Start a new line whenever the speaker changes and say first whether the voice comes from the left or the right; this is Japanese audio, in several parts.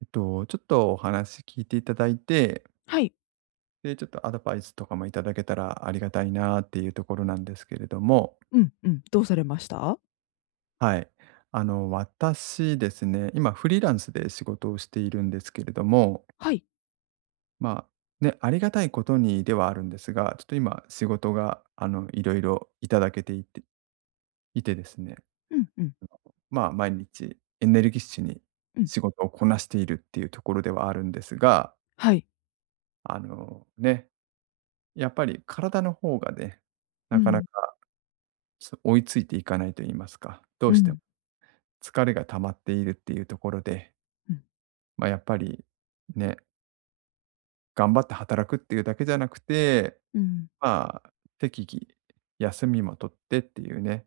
right: ちょっとお話聞いていただいて、
left: はい。
right: で、ちょっとアドバイスとかもいただけたらありがたいなっていうところなんですけれども、
left: うんうん。どうされました？
right: はい。私ですね、今フリーランスで仕事をしているんですけれども、
left: はい。
right: まあ、ね、ありがたいことにではあるんですが、ちょっと今仕事が、いろいろいただけていて、いてですね、
left: うんうん
right: まあ、毎日エネルギッシュに
left: うん。
right: 仕事をこなしているっていうところではあるんですが、
left: はい。
right: あのね、やっぱり体の方がね、
left: う
right: なかな
left: ん、
right: か、追いついていかないと言いますか、ど
left: う
right: う
left: ん、う
right: しても
left: ん、
right: 疲れが溜まっているっていうところで、
left: うん、
right: まあ、やっぱりね、頑張って働くっていうだけじゃなくて、まあ、適宜休みも取ってっていうね、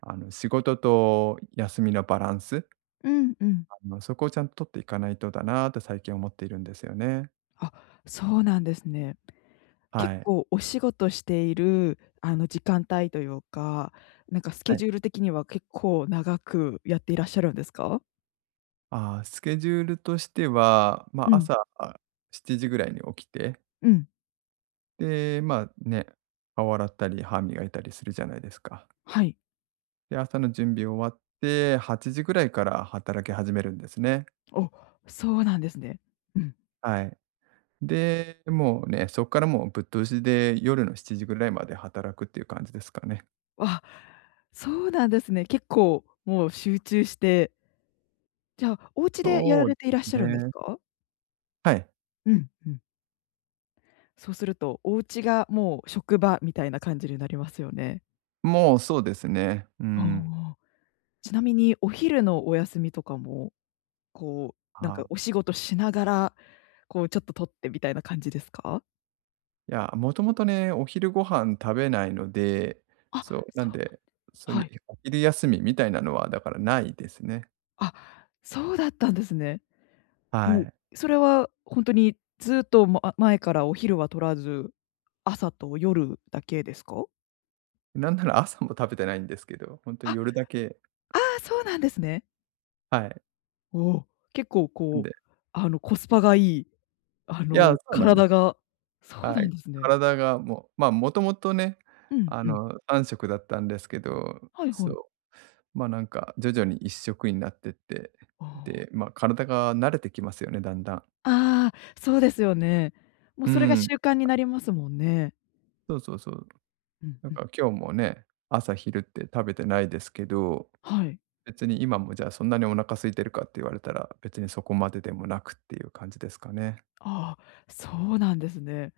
right: 仕事と休みのバランス、
left: うんうん。
right: そこをちゃんと取っていかないとだなと最近思っているんですよね。
left: あ、そうなんですね。結
right: はい。
left: 構お仕事している、時間帯というか、なんかスケ
right: はい。
left: ジュール的には結構長くやっていらっしゃるんですか？
right: あースケジュールとしては、ま
left: う
right: あ、
left: ん、
right: 朝7時ぐらいに起きて
left: うん、
right: で、まあね、顔洗ったり歯磨いたりするじゃないですか。
left: はい。
right: で、朝の準備終わって、8時ぐらいから働き始めるんですね。
left: お、そうなんですね。うん。
right: はい。で、もうね、そこからもうぶっ通しで夜の7時ぐらいまで働くっていう感じですかね。
left: あ、そうなんですね。結構もう集中して、じゃあ、お家でやら
right: そうで
left: れていらっし
right: す
left: ゃるんです
right: ね。
left: か？
right: はい。
left: うん、うん。そうすると、お家がもう職場みたいな感じになりますよね。
right: もうそうですね。う
left: あ
right: ん。
left: あ。ちなみにお昼のお休みとかも、こなんか
right: あ
left: お仕事しながら、こうちょっと取ってみたいな感じですか？
right: いや、もともとね、お昼ご飯食べないので、そ
left: あ、
right: う、な
left: そ
right: ん
left: う、
right: で、そうい
left: はい。
right: うお昼休みみたいなのは、だからないですね。
left: あ、そうだったんですね。
right: は
left: も
right: い。
left: う、それはほんとにずっと、前からお昼は取らず、朝と夜だけですか？
right: なんなら朝も食べてないんですけど、ほんと
left: あ、
right: 夜だけ。
left: ああ、そうなんですね。
right: はい。
left: おお、結構
right: ん
left: こ
right: で
left: う、あの、コスパがいいあ
right: いや、
left: の、
right: そうなんで
left: 体
right: す。
left: がそう
right: は
left: なん
right: い。
left: ですね。
right: 体がもう、まあ、もともとね、
left: うんうん。
right: 3食だったんですけど、
left: はいは
right: そ
left: い。
right: う、まあ、なんか徐々に1食になってって、
left: ああ。
right: で、まあ、体が慣れてきますよね、だんだん。
left: ああ、そうですよね。もう
right: う
left: それが
right: ん、
left: 習慣になりますもんね。
right: そうそうそう。
left: うん
right: だ
left: うん。
right: から今日もね、朝昼って食べてないですけど、
left: はい。
right: 別に今もじゃあそんなにお腹空いてるかって言われたら、別にそこまででもなくっていう感じですかね。
left: ああ、そうなんですね。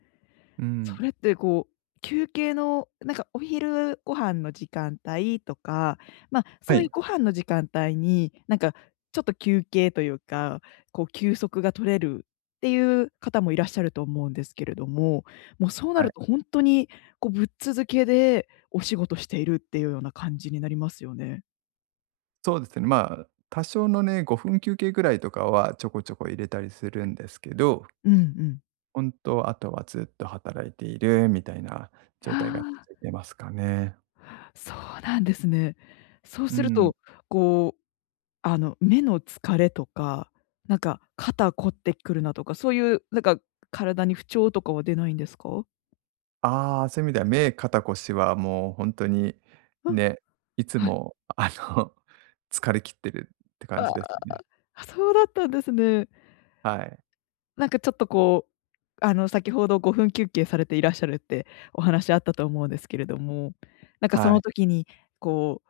right: うん。
left: それってこう、休憩のなんかお昼ご飯の時間帯とか、まあ、
right: は
left: そういう
right: い。
left: ご飯の時間帯に、なんかちょっと休憩というか、こう休息が取れるっていう方もいらっしゃると思うんですけれども、もうそうな
right: は
left: る
right: い。
left: とほんとにこうぶっ続けでお仕事しているっていうような感じになりますよね。
right: そうですね、まあ、多少のね、5分休憩ぐらいとかはちょこちょこ入れたりするんですけど、
left: うんうん。
right: 本当、あとはずっと働いているみたいな状
left: は
right: 態が続い
left: あ。
right: てますかね。
left: そうなんですね。そう
right: う
left: する
right: ん。
left: と、こう、目の疲れとか、なんか肩凝ってくるなとか、そういうなんか体に不調とかは出ないんですか？
right: ああ、そういう意味では目、肩、腰はもう本当に
left: あ、
right: ね、いつ
left: はい。
right: も の、疲れ切ってるって感じですね。
left: あ、そうだったんですね。
right: はい。
left: なんかちょっとこう、先ほど5分休憩されていらっしゃるってお話あったと思うんですけれども、なんかそ
right: は
left: の
right: い。
left: 時にこう、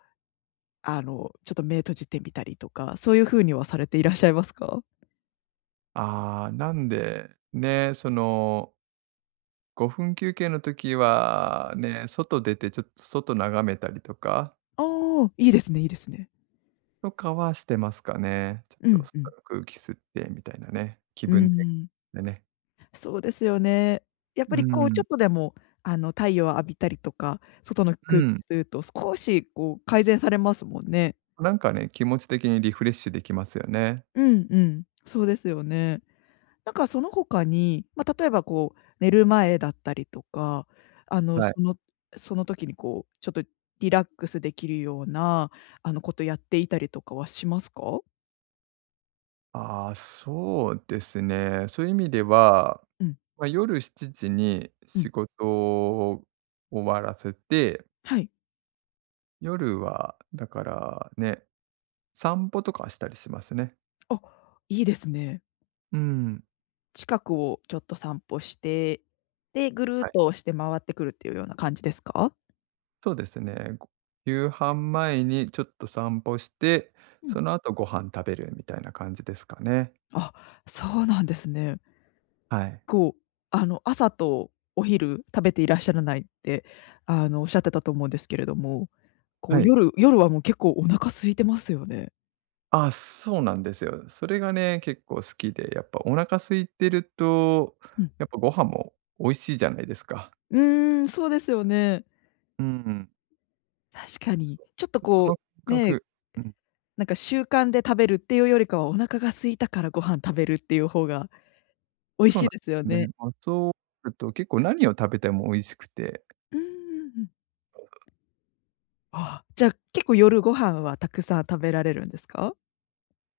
left: ちょっと目閉じてみたりとか、そういう風にはされていらっしゃいますか？
right: ああ、なんで、ね、その、5分休憩の時はね、外出てちょっと外眺めたりとか
left: ああ、いいですねいいですね。
right: はしてますかね。ちょ
left: う
right: っと
left: んう
right: 外
left: ん。
right: の空気吸ってみたいなね、気
left: うー
right: 分転換
left: ん。
right: でね。
left: そうですよね。やっぱ
right: う
left: りこうちょ
right: ん、
left: っとでも、太陽を浴びたりとか、外の
right: う
left: 空気
right: ん。
left: 吸うと少しこう改善されますもんね。
right: なんかね、気持ち的にリフレッシュできますよね。
left: うんうん、そうですよね。なんかその他に、まあ、例えばこう寝る前だったりとか、あの、
right: はい。
left: そのその時にこうちょっとリラックスできるような、ことやっていたりとかはしますか？
right: ああ、そうですね。そういう意味では、
left: うん、
right: まあ、夜7時に
left: う
right: 仕
left: ん、
right: 事を終わらせて、
left: はい。
right: 夜はだからね、散歩とかしたりしますね。
left: あ、いいですね。
right: うん。
left: 近くをちょっと散歩して、で、ぐるっとして回ってくるっていうような感じですか？
right: そうですね。夕飯前にちょっと散歩して、
left: うん。
right: その後ご飯食べるみたいな感じですかね。
left: あ、そうなんですね。
right: はい。
left: こう、朝とお昼食べていらっしゃらないって、おっしゃってたと思うんですけれども、こ
right: は
left: う、
right: い。
left: 夜はもう結構お腹空いてますよね？
right: あ、そうなんですよ。それがね、結構好きで、やっぱお腹空いてると、
left: うん。
right: やっぱご飯も美味しいじゃないですか。
left: うーん、そうですよね。
right: うん。
left: 確かに。ちょっと
right: その
left: こう、
right: 感
left: ね、
right: 覚、うん、
left: なんか習慣で食べるっていうよりかは、お腹が空いたからご飯食べるっていう方が美味
right: そ
left: し
right: うな
left: い
right: ん
left: ですよ
right: です
left: ね。
right: ね。まあ、そうすると結構何を食べても美味しくて、
left: うんうんうん。あ、じゃ、あ結構夜ご飯はたくさん食べられるんですか？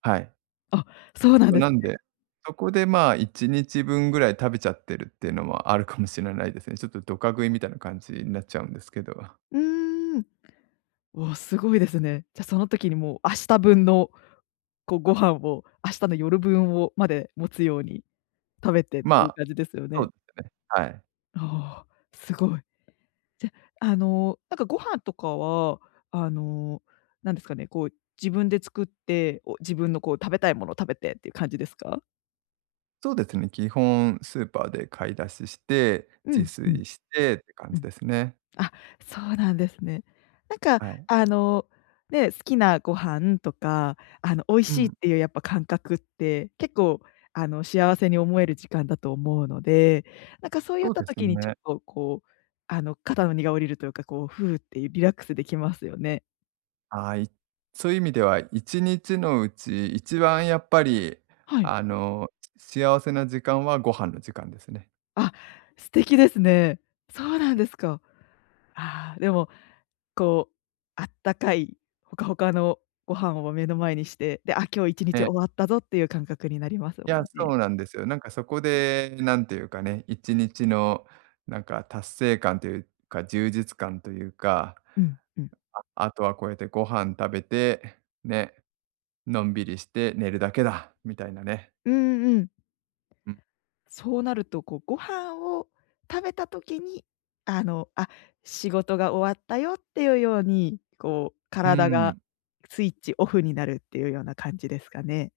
right: はい。
left: あ、そうなんです。
right: なんで、そこでまあ、1日分ぐらい食べちゃってるっていうのもあるかもしれないですね。ちょっとドカ食いみたいな感じになっちゃうんですけど。
left: うーん。おすごいですね。じゃ、その時にもう明日分の、こう、ご飯を、明日の夜分をまで持つように食べてっ
right: ま
left: ていう
right: あ、
left: 感じですよ
right: そう
left: ね。
right: ですね。はい。
left: ああ、すごい。なんかご飯とかは、あの、なんですかね、こう、自分で作って、お自分のこう、食べたいものを食べてっていう感じですか？
right: そうですね、基本スーパーで買い出しして、
left: う
right: 自
left: ん、うん、
right: 炊してって感
left: う
right: じ
left: ん。
right: ですね。
left: あ、そうなんですね。なんか
right: はい。
left: あの、ね、好きなご飯とか、美味
right: う
left: しいっ
right: ん、
left: ていうやっぱ感覚って、結構幸せに思える時間だと思うので、なんかそうい
right: そ
left: っ
right: う
left: た
right: です
left: 時にちょ
right: ね。
left: っとこう、肩の荷が下りるというか、こう、ふうっていうリラックスできますよね。
right: はい。そういう意味では、1日のうち一番やっぱり、
left: はい。
right: あの、幸せな時間はご飯の時間ですね。
left: あ、素敵ですね。そうなんですか。ああ、でもこう、あったかいほかほかのご飯を目の前にして、で、あ、今日1日
right: え。
left: 終わったぞっていう感覚になります
right: い
left: も
right: や、
left: んね。
right: そうなんですよ。なんかそこで、なんていうかね、1日のなんか達成感というか、充実感というか、
left: うん、うん。
right: ああとはこうやってご飯食べて、ね、のんびりして寝るだけだみたいなね。
left: うんうん。
right: うん、
left: そうなると、こう、ご飯を食べた時に、あ、仕事が終わったよっていうように、こう、
right: う
left: 体が
right: ん、
left: スイッチオフになるっていうような感じですかね。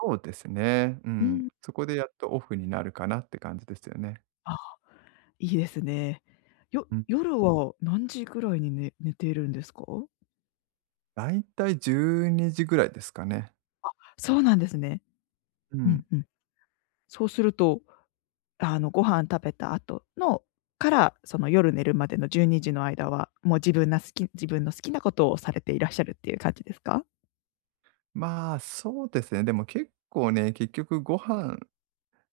right: そうですね。う
left: う
right: ん。
left: ん。
right: そこでやっとオフになるかなって感じですよね。
left: あ、いいですね。よ
right: うん。
left: 夜は何時ぐらいにね寝てるんですか？
right: だいたい12時ぐらいですかね。
left: そうなんですね。
right: う
left: うん
right: ん。
left: うん。そうするとご飯食べた後のから、その夜寝るまでの12時の間は、もう自分の好きなことをされていらっしゃるっていう感じですか？
right: まあ、そうですね。でも結構ね、結局ご飯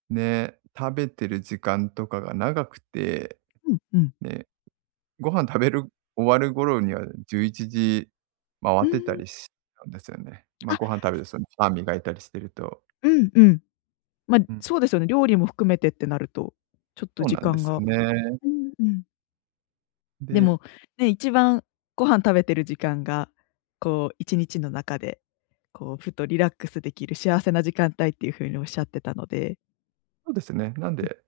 right: ね、食べてる時間とかが長くて、
left: うんうん。
right: ね、ご飯食べる終わる頃には11時回
left: う
right: っ
left: ー
right: てた
left: ん。
right: りしたんですよね。まあ、
left: あ、
right: ご飯食べて、その、歯磨いたりしてると。
left: うんうん。ま、
right: うん、
left: そうですよね、料理も含めてってなると、ちょっと
right: そう
left: 時
right: なんで
left: 間
right: すよ
left: が
right: ね。
left: うんうん。で
right: で、
left: も、ね、一番ご飯食べてる時間が、こう1日の中で、こうふとリラックスできる幸せな時間帯っていう風におっしゃってたので。
right: そうですね、なん
left: う
right: で、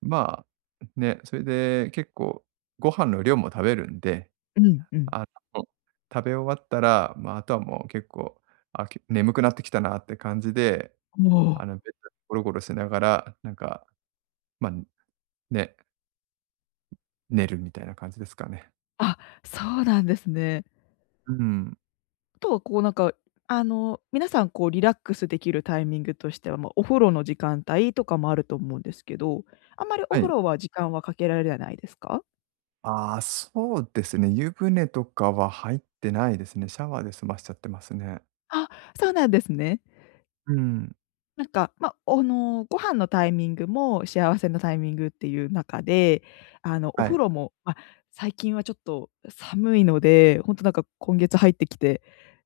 right: まあ、ね、それで結構ご飯の量も食べるんで、
left: んうんうん。
right: あの、食べ終わったら、まあ、あとはもう結構、眠くなってきたなって感じで、
left: おお。
right: ベッドでゴロゴロしながら、なんか、まあで、寝るみたいな感じですかね。
left: あ、そうなんですね。
right: うん。
left: とはこうなんか、皆さんこうリラックスできるタイミングとしては、まあ、お風呂の時間帯とかもあると思うんですけど、あんまりお
right: は
left: 風
right: い。
left: 呂は時間はかけられないですか？
right: ああ、そうですね。湯船とかは入ってないですね。シャワーで済ましちゃってますね。
left: あ、そうなんですね。
right: うん。
left: なんか、ま、ご飯のタイミングも幸せのタイミングっていう中で、お
right: は
left: 風
right: い、
left: 呂も、ま、最近はちょっと寒いので、ほんとなんか今月入ってきて、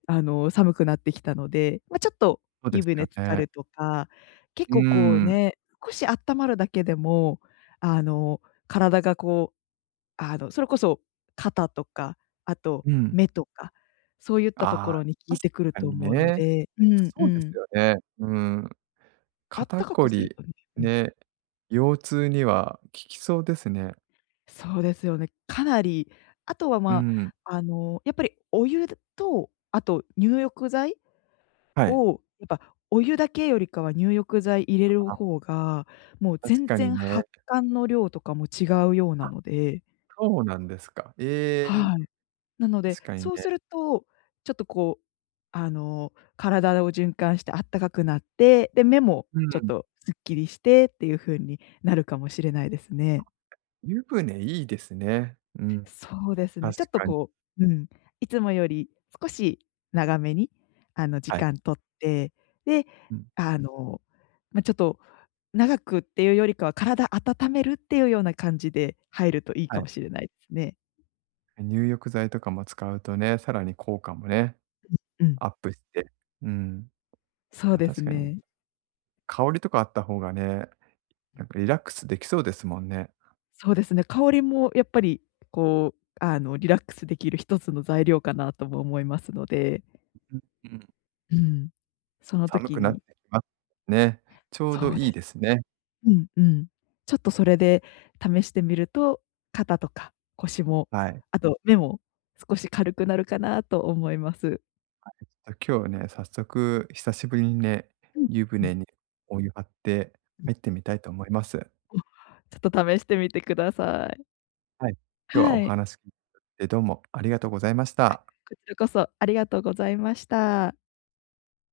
left: 寒くなってきたので、ま、ちょっと
right: そうで
left: 湯
right: す
left: 船
right: よ
left: 浸か
right: ね。
left: るとか、結
right: うー
left: 構こう
right: ん。
left: ね、少しあったまるだけでも、あの、体がこう、それこそ肩とか、あと
right: うん。
left: 目とか、そういったと
right: あ
left: こ
right: あ、
left: ろに効い
right: 確
left: てくる
right: か
left: と
right: に
left: 思うの
right: ね。
left: でうんう
right: そうです
left: ん。
right: よね。うーん。
left: あっ
right: 肩
left: たかく
right: こ
left: する
right: り、
left: とね、うん、
right: ね、腰痛には効きそうですね。
left: そうですよね。かなり、あとは、
right: う
left: ま
right: ん。
left: あ、やっぱりお湯と、あと入浴剤
right: はい。
left: を、やっぱお湯だけよりかは入浴剤入れる
right: あ、
left: 方が、もう
right: 確
left: 全
right: かに
left: 然
right: ね。
left: 発汗の量とかも違うようなので、
right: そうなんですか。ええ、
left: はい。なので、
right: 確かにね。
left: そうすると、ちょっとこう、体を循環してあったかくなって、で、目も
right: う
left: ちょっ
right: ん。
left: とすっきりしてっていう風になるかもしれないですね。
right: 湯船いいですね。うん、
left: そうですね。
right: 確
left: ちょっと
right: かに。
left: こう、うん、いつもより少し長めに、時
right: はい。
left: 間取って、で、
right: うん、
left: あの、ちょっと長くっていうよりかは、体温めるっていうような感じで入るといい
right: は
left: か
right: い。
left: もしれないですね。
right: 入浴剤とかも使うとね、さらに効果もね、
left: うん、
right: アップして。うん。
left: そう
right: まあ、
left: です
right: 確かに、
left: ね。
right: 香りとかあった方がね、なんかリラックスできそうですもんね。
left: そうですね、香りもやっぱり、こう、リラックスできる一つの材料かなとも思いますので、
right: うんうん。
left: うん、その
right: 寒
left: 時
right: くなっ
left: に
right: てきますね。ちょうど
left: そう
right: い
left: で
right: いですね。
left: すねうんうん。ちょっとそれで試してみると、肩とか腰も、
right: はい。ち
left: あと目も少し軽くなるかなと思います。
right: ょっと今日ね、早速久しぶりにね、
left: うん、
right: 湯
left: うん、
right: 船にお湯張って入ってみたいと思います。
left: お、ちょっと試してみてください。
right: はい。今日はお
left: はい。
right: 話聞いてどうもありがとうございました。
left: こちらこそありがとうございました。